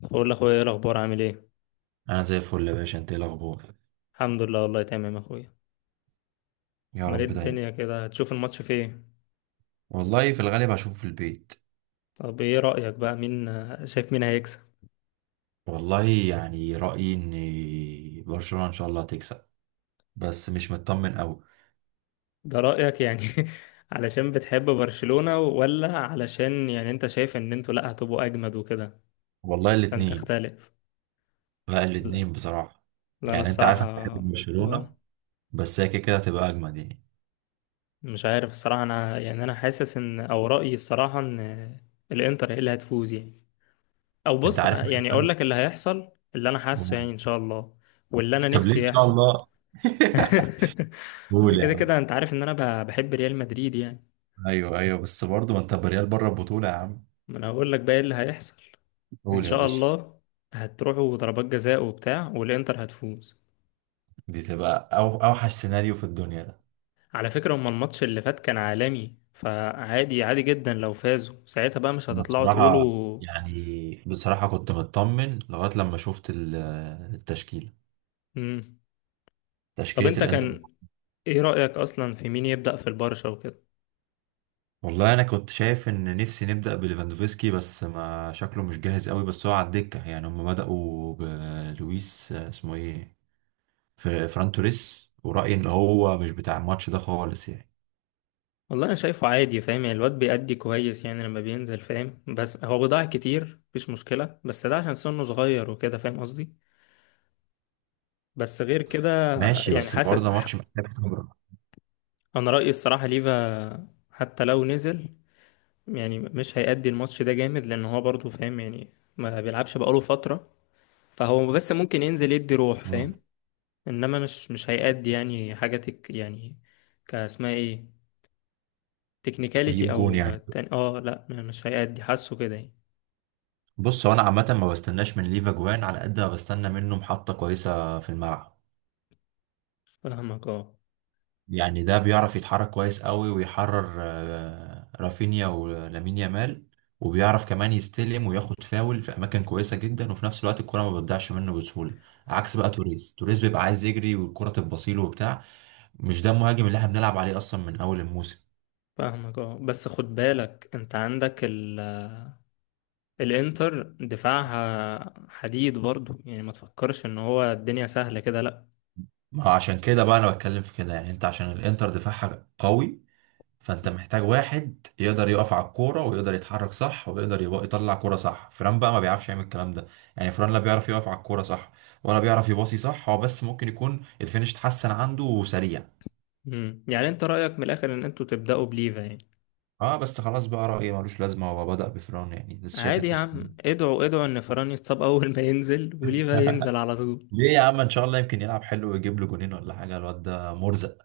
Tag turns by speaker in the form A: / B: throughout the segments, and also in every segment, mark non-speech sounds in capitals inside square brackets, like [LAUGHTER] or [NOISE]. A: بقول لاخويا ايه الاخبار، عامل ايه؟
B: انا زي الفل يا باشا، انت ايه الاخبار؟
A: الحمد لله، والله تمام يا اخويا.
B: يا
A: امال ايه
B: رب دايما.
A: الدنيا كده؟ هتشوف الماتش فين؟
B: والله في الغالب هشوف في البيت.
A: طب ايه رايك بقى، مين شايف مين هيكسب؟
B: والله يعني رايي ان برشلونه ان شاء الله هتكسب، بس مش مطمن قوي.
A: ده رايك يعني؟ [LAUGHS] علشان بتحب برشلونة ولا علشان يعني انت شايف ان انتوا لا هتبقوا اجمد وكده؟
B: والله
A: عشان
B: الاتنين.
A: تختلف.
B: لا
A: لا،
B: الاتنين بصراحه.
A: لا انا
B: يعني انت عارف
A: الصراحه.
B: انا بحب برشلونه.
A: اه.
B: بس هي كده كده هتبقى اجمد يعني.
A: مش عارف الصراحه، انا يعني انا حاسس ان او رايي الصراحه ان الانتر هي اللي هتفوز يعني. او
B: انت
A: بص،
B: عارف.
A: يعني
B: أنا-
A: اقول لك اللي هيحصل. اللي انا حاسه يعني ان شاء الله، واللي انا
B: طب ليه ان
A: نفسي
B: شاء
A: يحصل.
B: الله؟ [LAUGHS]
A: [LAUGHS] أنا
B: قول يا
A: كده
B: عم.
A: كده انت عارف ان انا بحب ريال مدريد يعني.
B: ايوه ايوه بس برضه ما انت بريال بره البطوله يا عم.
A: ما انا هقول لك بقى ايه اللي هيحصل. ان
B: قول يا
A: شاء
B: باشا.
A: الله هتروحوا ضربات جزاء وبتاع والانتر هتفوز.
B: دي تبقى أو اوحش سيناريو في الدنيا.
A: على فكرة، هما الماتش اللي فات كان عالمي، فعادي عادي جدا لو فازوا ساعتها، بقى مش
B: أنا
A: هتطلعوا
B: بصراحة،
A: تقولوا.
B: يعني بصراحة كنت مطمن لغاية لما شفت التشكيلة،
A: مم. طب
B: تشكيلة
A: انت
B: الانتر.
A: كان ايه رأيك اصلا في مين يبدأ في البرشا وكده؟
B: والله أنا كنت شايف إن نفسي نبدأ بليفاندوفسكي، بس ما شكله مش جاهز قوي، بس هو على الدكة، يعني هم بدأوا بلويس اسمه إيه، فران توريس، ورأيي إن هو مش بتاع الماتش ده خالص يعني.
A: والله انا شايفه عادي، فاهم يعني؟ الواد بيأدي كويس يعني لما بينزل، فاهم؟ بس هو بيضيع كتير، مفيش مشكلة، بس ده عشان سنه صغير وكده، فاهم قصدي. بس غير كده.
B: ماشي
A: يعني
B: بس برضه
A: حاسس
B: ده ماتش محتاج خبرة.
A: انا رأيي الصراحة ليفا حتى لو نزل، يعني مش هيأدي الماتش ده جامد، لان هو برضه فاهم يعني ما بيلعبش بقاله فترة. فهو بس ممكن ينزل يدي روح،
B: مم.
A: فاهم. انما مش هيأدي يعني حاجة تك يعني. كاسمها ايه؟
B: يجيب
A: تكنيكاليتي
B: جون
A: او
B: يعني.
A: تاني. اه لا مش هيأدي، حاسه كده يعني.
B: بص هو أنا عامة ما بستناش من ليفا جوان على قد ما بستنى منه محطة كويسة في الملعب.
A: فاهمك اه.
B: يعني ده بيعرف يتحرك كويس قوي ويحرر رافينيا ولامين يامال. وبيعرف كمان يستلم وياخد فاول في اماكن كويسه جدا، وفي نفس الوقت الكره ما بتضيعش منه بسهوله. عكس بقى توريس، توريس بيبقى عايز يجري والكره تبصيله وبتاع. مش ده المهاجم اللي احنا بنلعب عليه اصلا من اول الموسم.
A: فاهمك اه. بس خد بالك انت عندك الانتر دفاعها حديد برضو، يعني ما تفكرش ان هو الدنيا سهلة كده، لا.
B: ما هو عشان كده بقى انا بتكلم في كده، يعني انت عشان الانتر دفاعها قوي، فانت محتاج واحد يقدر يقف على الكوره ويقدر يتحرك صح ويقدر يبقى يطلع كوره صح، فران بقى ما بيعرفش يعمل الكلام ده. يعني فران لا بيعرف يقف على الكوره صح، ولا بيعرف يباصي صح، هو بس ممكن يكون الفينش اتحسن عنده وسريع.
A: مم. يعني انت رأيك من الاخر ان انتوا تبدأوا بليفا يعني؟
B: اه بس خلاص بقى رأيي ملوش لازمه، هو بدأ بفران يعني لسه شايف
A: عادي يا
B: التشكيل.
A: عم، ادعوا ادعوا ان فران يتصاب اول ما ينزل وليفا ينزل على
B: [LAUGHS]
A: طول.
B: ليه يا عم، ان شاء الله يمكن يلعب حلو ويجيب له جونين ولا حاجه، الواد ده مرزق.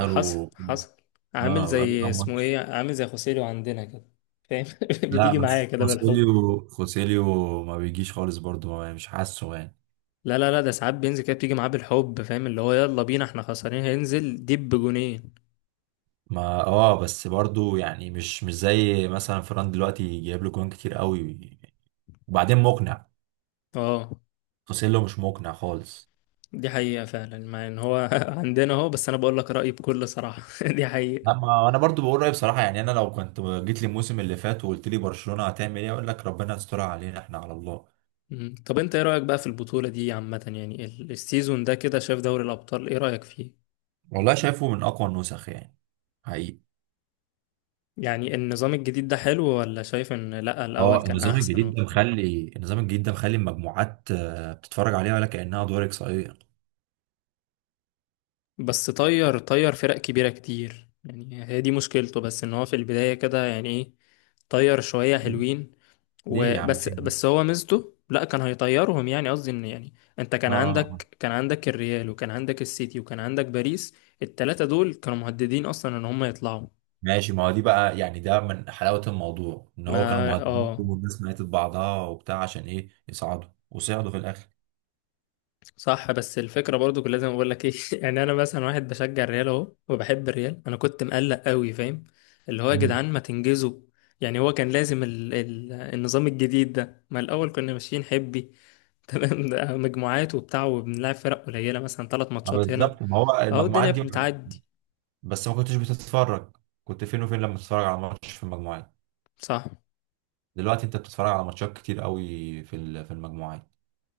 A: حصل حصل. عامل
B: اه بقاله
A: زي
B: كام
A: اسمه
B: ماتش.
A: ايه، عامل زي خوسيلو عندنا كده، فاهم. [LAUGHS]
B: لا
A: بتيجي معايا
B: بس
A: كده بالحب.
B: خوسيليو ما بيجيش خالص برضه، مش حاسه يعني.
A: لا لا لا، ده ساعات بينزل كده بتيجي معاه بالحب، فاهم اللي هو يلا بينا احنا خسرانين هينزل دب جونين.
B: ما بس برضو يعني، مش زي مثلا فران دلوقتي جايب له جوان كتير قوي، وبعدين مقنع.
A: اه.
B: خوسيلو مش مقنع خالص.
A: دي حقيقة فعلا، مع ان هو [LAUGHS] عندنا اهو، بس انا بقول لك رأيي بكل صراحة. [LAUGHS] دي حقيقة.
B: اما انا برضو بقول رايي بصراحه، يعني انا لو كنت جيت لي الموسم اللي فات وقلت لي برشلونه هتعمل ايه، اقول لك ربنا يسترها علينا احنا على الله.
A: مم. طب انت ايه رأيك بقى في البطولة دي عامة، يعني السيزون ده كده، شايف دوري الابطال ايه رأيك فيه؟
B: والله شايفه من اقوى النسخ يعني، حقيقي.
A: يعني النظام الجديد ده حلو، ولا شايف ان لا الاول
B: اه،
A: كان احسن وبتاع؟
B: النظام الجديد ده مخلي المجموعات بتتفرج عليها ولا كانها دور اقصائيه.
A: بس طير طير فرق كبيرة كتير يعني، هي دي مشكلته بس، ان هو في البداية كده يعني ايه، طير شوية حلوين
B: ليه يا عم
A: وبس.
B: فين ده؟
A: بس هو ميزته، لا كان هيطيرهم يعني، قصدي ان يعني انت كان
B: اه. آه.
A: عندك كان عندك الريال وكان عندك السيتي وكان عندك باريس، التلاتة دول كانوا مهددين اصلا ان هم يطلعوا.
B: ماشي ما هو دي بقى يعني، ده من حلاوة الموضوع ان هو كانوا
A: ما
B: مهددين
A: اه.
B: والناس ماتت بعضها وبتاع عشان ايه يصعدوا، وصعدوا في الاخر.
A: صح، بس الفكرة برضو كنت لازم اقول لك ايه. [LAUGHS] يعني انا مثلا واحد بشجع الريال اهو، وبحب الريال، انا كنت مقلق قوي، فاهم. اللي هو يا
B: امم.
A: جدعان ما تنجزوا. يعني هو كان لازم النظام الجديد ده. ما الاول كنا ماشيين حبي. [LAUGHS] تمام، ده مجموعات وبتاع وبنلعب فرق قليلة، مثلا ثلاث
B: ما
A: ماتشات هنا.
B: بالظبط، ما هو
A: اهو
B: المجموعات
A: الدنيا
B: دي.
A: بتعدي.
B: بس ما كنتش بتتفرج، كنت فين وفين لما بتتفرج على ماتش في المجموعات؟
A: صح.
B: دلوقتي انت بتتفرج على ماتشات كتير قوي في في المجموعات.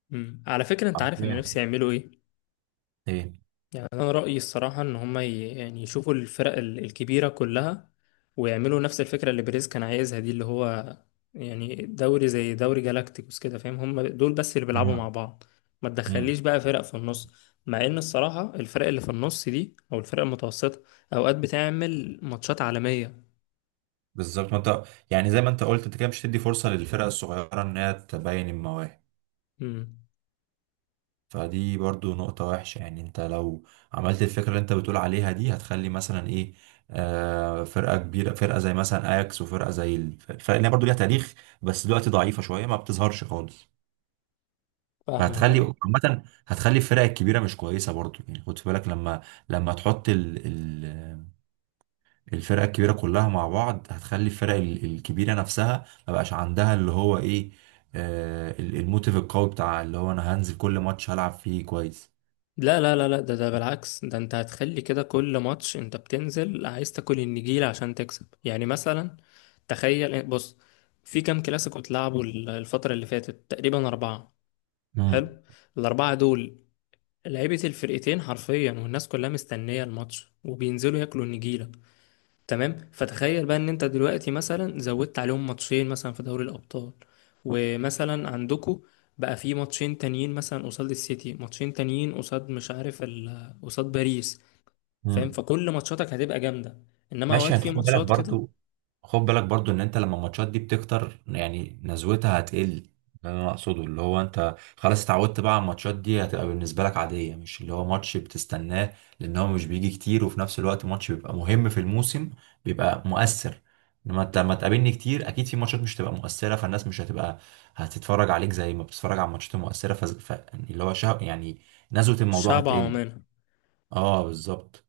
A: مم. على فكرة انت عارف انا
B: عارفين
A: نفسي يعملوا ايه؟
B: ايه.
A: يعني انا رأيي الصراحة ان هما يعني يشوفوا الفرق الكبيرة كلها، ويعملوا نفس الفكرة اللي بيريز كان عايزها دي، اللي هو يعني دوري زي دوري جالاكتيكوس كده، فاهم. هما دول بس اللي بيلعبوا
B: أها.
A: مع بعض. ما
B: امم.
A: تدخليش بقى فرق في النص. مع ان الصراحة الفرق اللي في النص دي، او الفرق المتوسطة، اوقات بتعمل ماتشات عالمية.
B: بالظبط ما انت، يعني زي ما انت قلت، انت كده مش هتدي فرصة للفرق الصغيرة انها تبين المواهب.
A: مم.
B: فدي برضو نقطة وحشة، يعني انت لو عملت الفكرة اللي انت بتقول عليها دي، هتخلي مثلا ايه، فرقة كبيرة فرقة زي مثلا اياكس، وفرقة زي الفرق اللي هي برضو ليها تاريخ، بس دلوقتي ضعيفة شوية ما بتظهرش خالص.
A: فاهمك
B: فهتخلي
A: اه.
B: عامة، هتخلي الفرق الكبيرة مش كويسة برضو، يعني خد في بالك لما تحط ال ال الفرقة الكبيرة كلها مع بعض، هتخلي الفرق الكبيرة نفسها ما بقاش عندها اللي هو ايه، الموتيف القوي بتاع، اللي هو انا هنزل كل ماتش هلعب فيه كويس.
A: لا لا لا لا، ده بالعكس، ده انت هتخلي كده كل ماتش انت بتنزل عايز تاكل النجيلة عشان تكسب يعني. مثلا تخيل، بص، في كام كلاسيكو اتلعبوا الفترة اللي فاتت؟ تقريبا أربعة.
B: مم.
A: حلو. الأربعة دول لعيبة الفرقتين حرفيا، والناس كلها مستنية الماتش وبينزلوا ياكلوا النجيلة، تمام. فتخيل بقى ان انت دلوقتي مثلا زودت عليهم ماتشين مثلا في دوري الابطال، ومثلا عندكو بقى في ماتشين تانيين مثلا قصاد السيتي، ماتشين تانيين قصاد مش عارف قصاد باريس، فاهم.
B: مم.
A: فكل ماتشاتك هتبقى جامده، انما
B: ماشي،
A: اوقات
B: انت
A: في
B: خد بالك
A: ماتشات كده.
B: برضو، خد بالك برضو ان انت لما الماتشات دي بتكتر يعني نزوتها هتقل. ده اللي انا اقصده، اللي هو انت خلاص اتعودت بقى على الماتشات دي هتبقى بالنسبه لك عاديه، مش اللي هو ماتش بتستناه لان هو مش بيجي كتير، وفي نفس الوقت ماتش بيبقى مهم في الموسم بيبقى مؤثر. لما انت ما تقابلني كتير، اكيد في ماتشات مش هتبقى مؤثره، فالناس مش هتبقى هتتفرج عليك زي ما بتتفرج على الماتشات المؤثره، يعني اللي هو شهق يعني، نزوه الموضوع
A: الشعب
B: هتقل.
A: عومان.
B: اه بالظبط.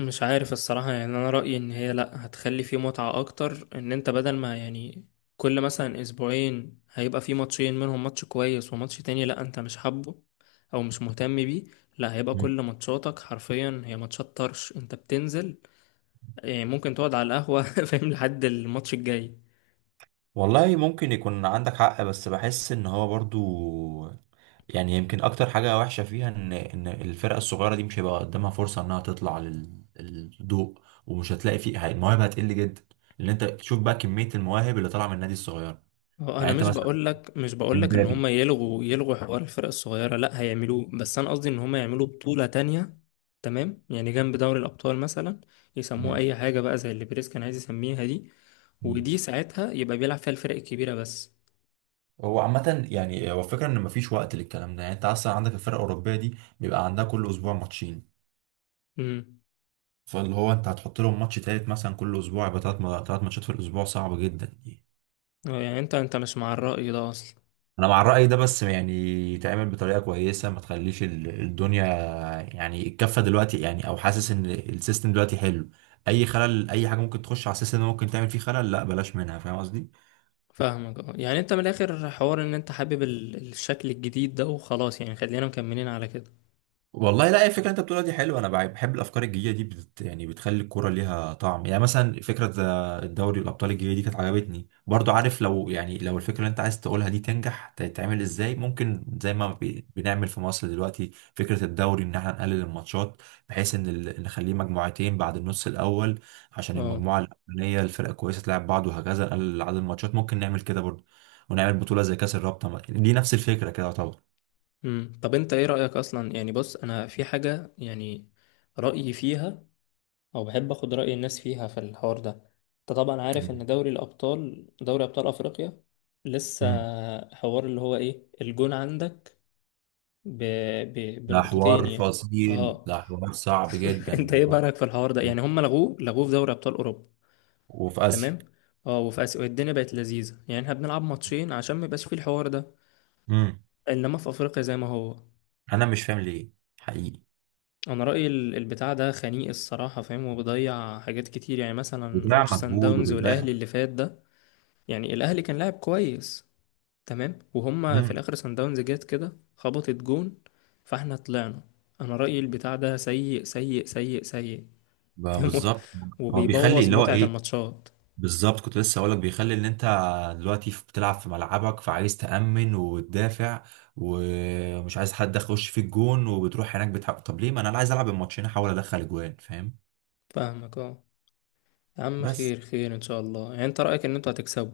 A: مش عارف الصراحة يعني، أنا رأيي إن هي لأ، هتخلي فيه متعة أكتر. إن أنت بدل ما يعني كل مثلا أسبوعين هيبقى فيه ماتشين، منهم ماتش كويس وماتش تاني لأ أنت مش حابه أو مش مهتم بيه. لأ، هيبقى كل ماتشاتك حرفيا هي ماتشات طرش أنت بتنزل يعني، ممكن تقعد على القهوة [LAUGHS] فاهم، لحد الماتش الجاي.
B: والله ممكن يكون عندك حق، بس بحس ان هو برضو يعني، يمكن اكتر حاجة وحشة فيها ان الفرقة الصغيرة دي مش هيبقى قدامها فرصة انها تطلع للضوء، ومش هتلاقي فيه، المواهب هتقل جدا لان انت تشوف بقى كمية المواهب اللي طالعة من النادي الصغير.
A: هو
B: يعني
A: انا
B: انت
A: مش
B: مثلا،
A: بقول لك مش بقول لك ان
B: امبابي.
A: هم يلغوا يلغوا حوار الفرق الصغيره، لا هيعملوه، بس انا قصدي ان هم يعملوا بطوله تانية. تمام، يعني جنب دوري الابطال مثلا، يسموها
B: مم.
A: اي حاجه بقى زي اللي بريس كان عايز يسميها دي.
B: مم.
A: ودي ساعتها يبقى بيلعب فيها الفرق الكبيره بس.
B: هو عامة يعني، هو الفكرة ان مفيش وقت للكلام ده، يعني انت اصلا عندك الفرقة الاوروبية دي بيبقى عندها كل اسبوع ماتشين،
A: امم.
B: فاللي هو انت هتحط لهم ماتش تالت مثلا كل اسبوع، يبقى تلات ماتشات في الاسبوع، صعب جدا.
A: آه، يعني انت مش مع الراي ده اصلا.
B: انا مع الرأي ده، بس يعني يتعمل بطريقة كويسة، ما تخليش الدنيا يعني الكفة دلوقتي، يعني او حاسس ان السيستم دلوقتي حلو، اي خلل اي حاجة ممكن تخش على السيستم ده ممكن تعمل فيه خلل، لا بلاش منها، فاهم قصدي.
A: فاهمك اه. يعني انت من الاخر حوار ان انت حابب الشكل الجديد ده وخلاص يعني، خلينا مكملين على كده.
B: والله لا، الفكره اللي انت بتقولها دي حلوه، انا بحب الافكار الجديده دي، يعني بتخلي الكوره ليها طعم يعني، مثلا فكره الدوري الابطال الجديده دي كانت عجبتني برضو، عارف لو يعني لو الفكره اللي انت عايز تقولها دي تنجح تتعمل ازاي ممكن زي ما بنعمل في مصر دلوقتي فكره الدوري، ان احنا نقلل الماتشات بحيث ان نخليه مجموعتين بعد النص الاول، عشان
A: اه.
B: المجموعه الاولانيه الفرقه كويسه تلعب بعض، وهكذا نقلل عدد الماتشات ممكن نعمل كده برضو، ونعمل بطوله زي كاس الرابطه دي نفس الفكره كده.
A: امم. طب انت ايه رايك اصلا، يعني بص انا في حاجه يعني رأيي فيها، او بحب اخد رأي الناس فيها في الحوار ده. انت طبعا عارف ان دوري الابطال، دوري ابطال افريقيا لسه
B: طبعا.
A: حوار اللي هو ايه، الجون عندك ب...
B: ده حوار
A: بنقطتين يعني.
B: فصيل،
A: اه.
B: ده حوار صعب جدا
A: [LAUGHS] انت ايه
B: والله.
A: بقى في الحوار ده يعني؟ هم لغوه لغوه في دوري ابطال اوروبا.
B: وفي آسيا.
A: تمام. اه وفي اسيا الدنيا بقت لذيذة يعني، احنا بنلعب ماتشين عشان ما يبقاش فيه الحوار ده.
B: امم.
A: انما في افريقيا زي ما هو.
B: أنا مش فاهم ليه، حقيقي.
A: انا رأيي البتاع ده خنيق الصراحة، فاهم. وبيضيع حاجات كتير، يعني مثلا ماتش
B: بيضيع
A: سان
B: مجهود
A: داونز والاهلي
B: وبيضيع.
A: اللي فات ده، يعني الاهلي كان لاعب كويس، تمام. وهما في
B: امم.
A: الاخر سان داونز جت كده خبطت جون، فاحنا طلعنا. انا رايي البتاع ده سيء سيء سيء سيء. [LAUGHS]
B: بقى
A: فاهم.
B: بالظبط. هو بيخلي
A: وبيبوظ
B: اللي هو
A: متعه
B: إيه،
A: الماتشات.
B: بالظبط كنت لسه أقولك، بيخلي إن أنت دلوقتي بتلعب في ملعبك، فعايز تأمن وتدافع ومش عايز حد يخش في الجون، وبتروح هناك بتحقق، طب ليه ما أنا عايز ألعب الماتشين أحاول أدخل أجوان فاهم.
A: فاهمك اه. يا عم
B: بس.
A: خير خير ان شاء الله، يعني انت رايك ان انتوا هتكسبوا.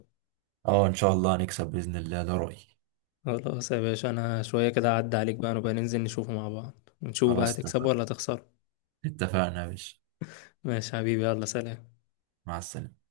B: اه إن شاء الله هنكسب بإذن الله، ده رأيي.
A: خلاص يا باشا، انا شويه كده اعدي عليك بقى، نبقى ننزل نشوفه مع بعض ونشوف بقى
B: خلاص
A: هتكسبوا
B: اتفقنا،
A: ولا هتخسروا.
B: اتفقنا يا باشا.
A: ماشي يا حبيبي، يلا سلام.
B: مع السلامة.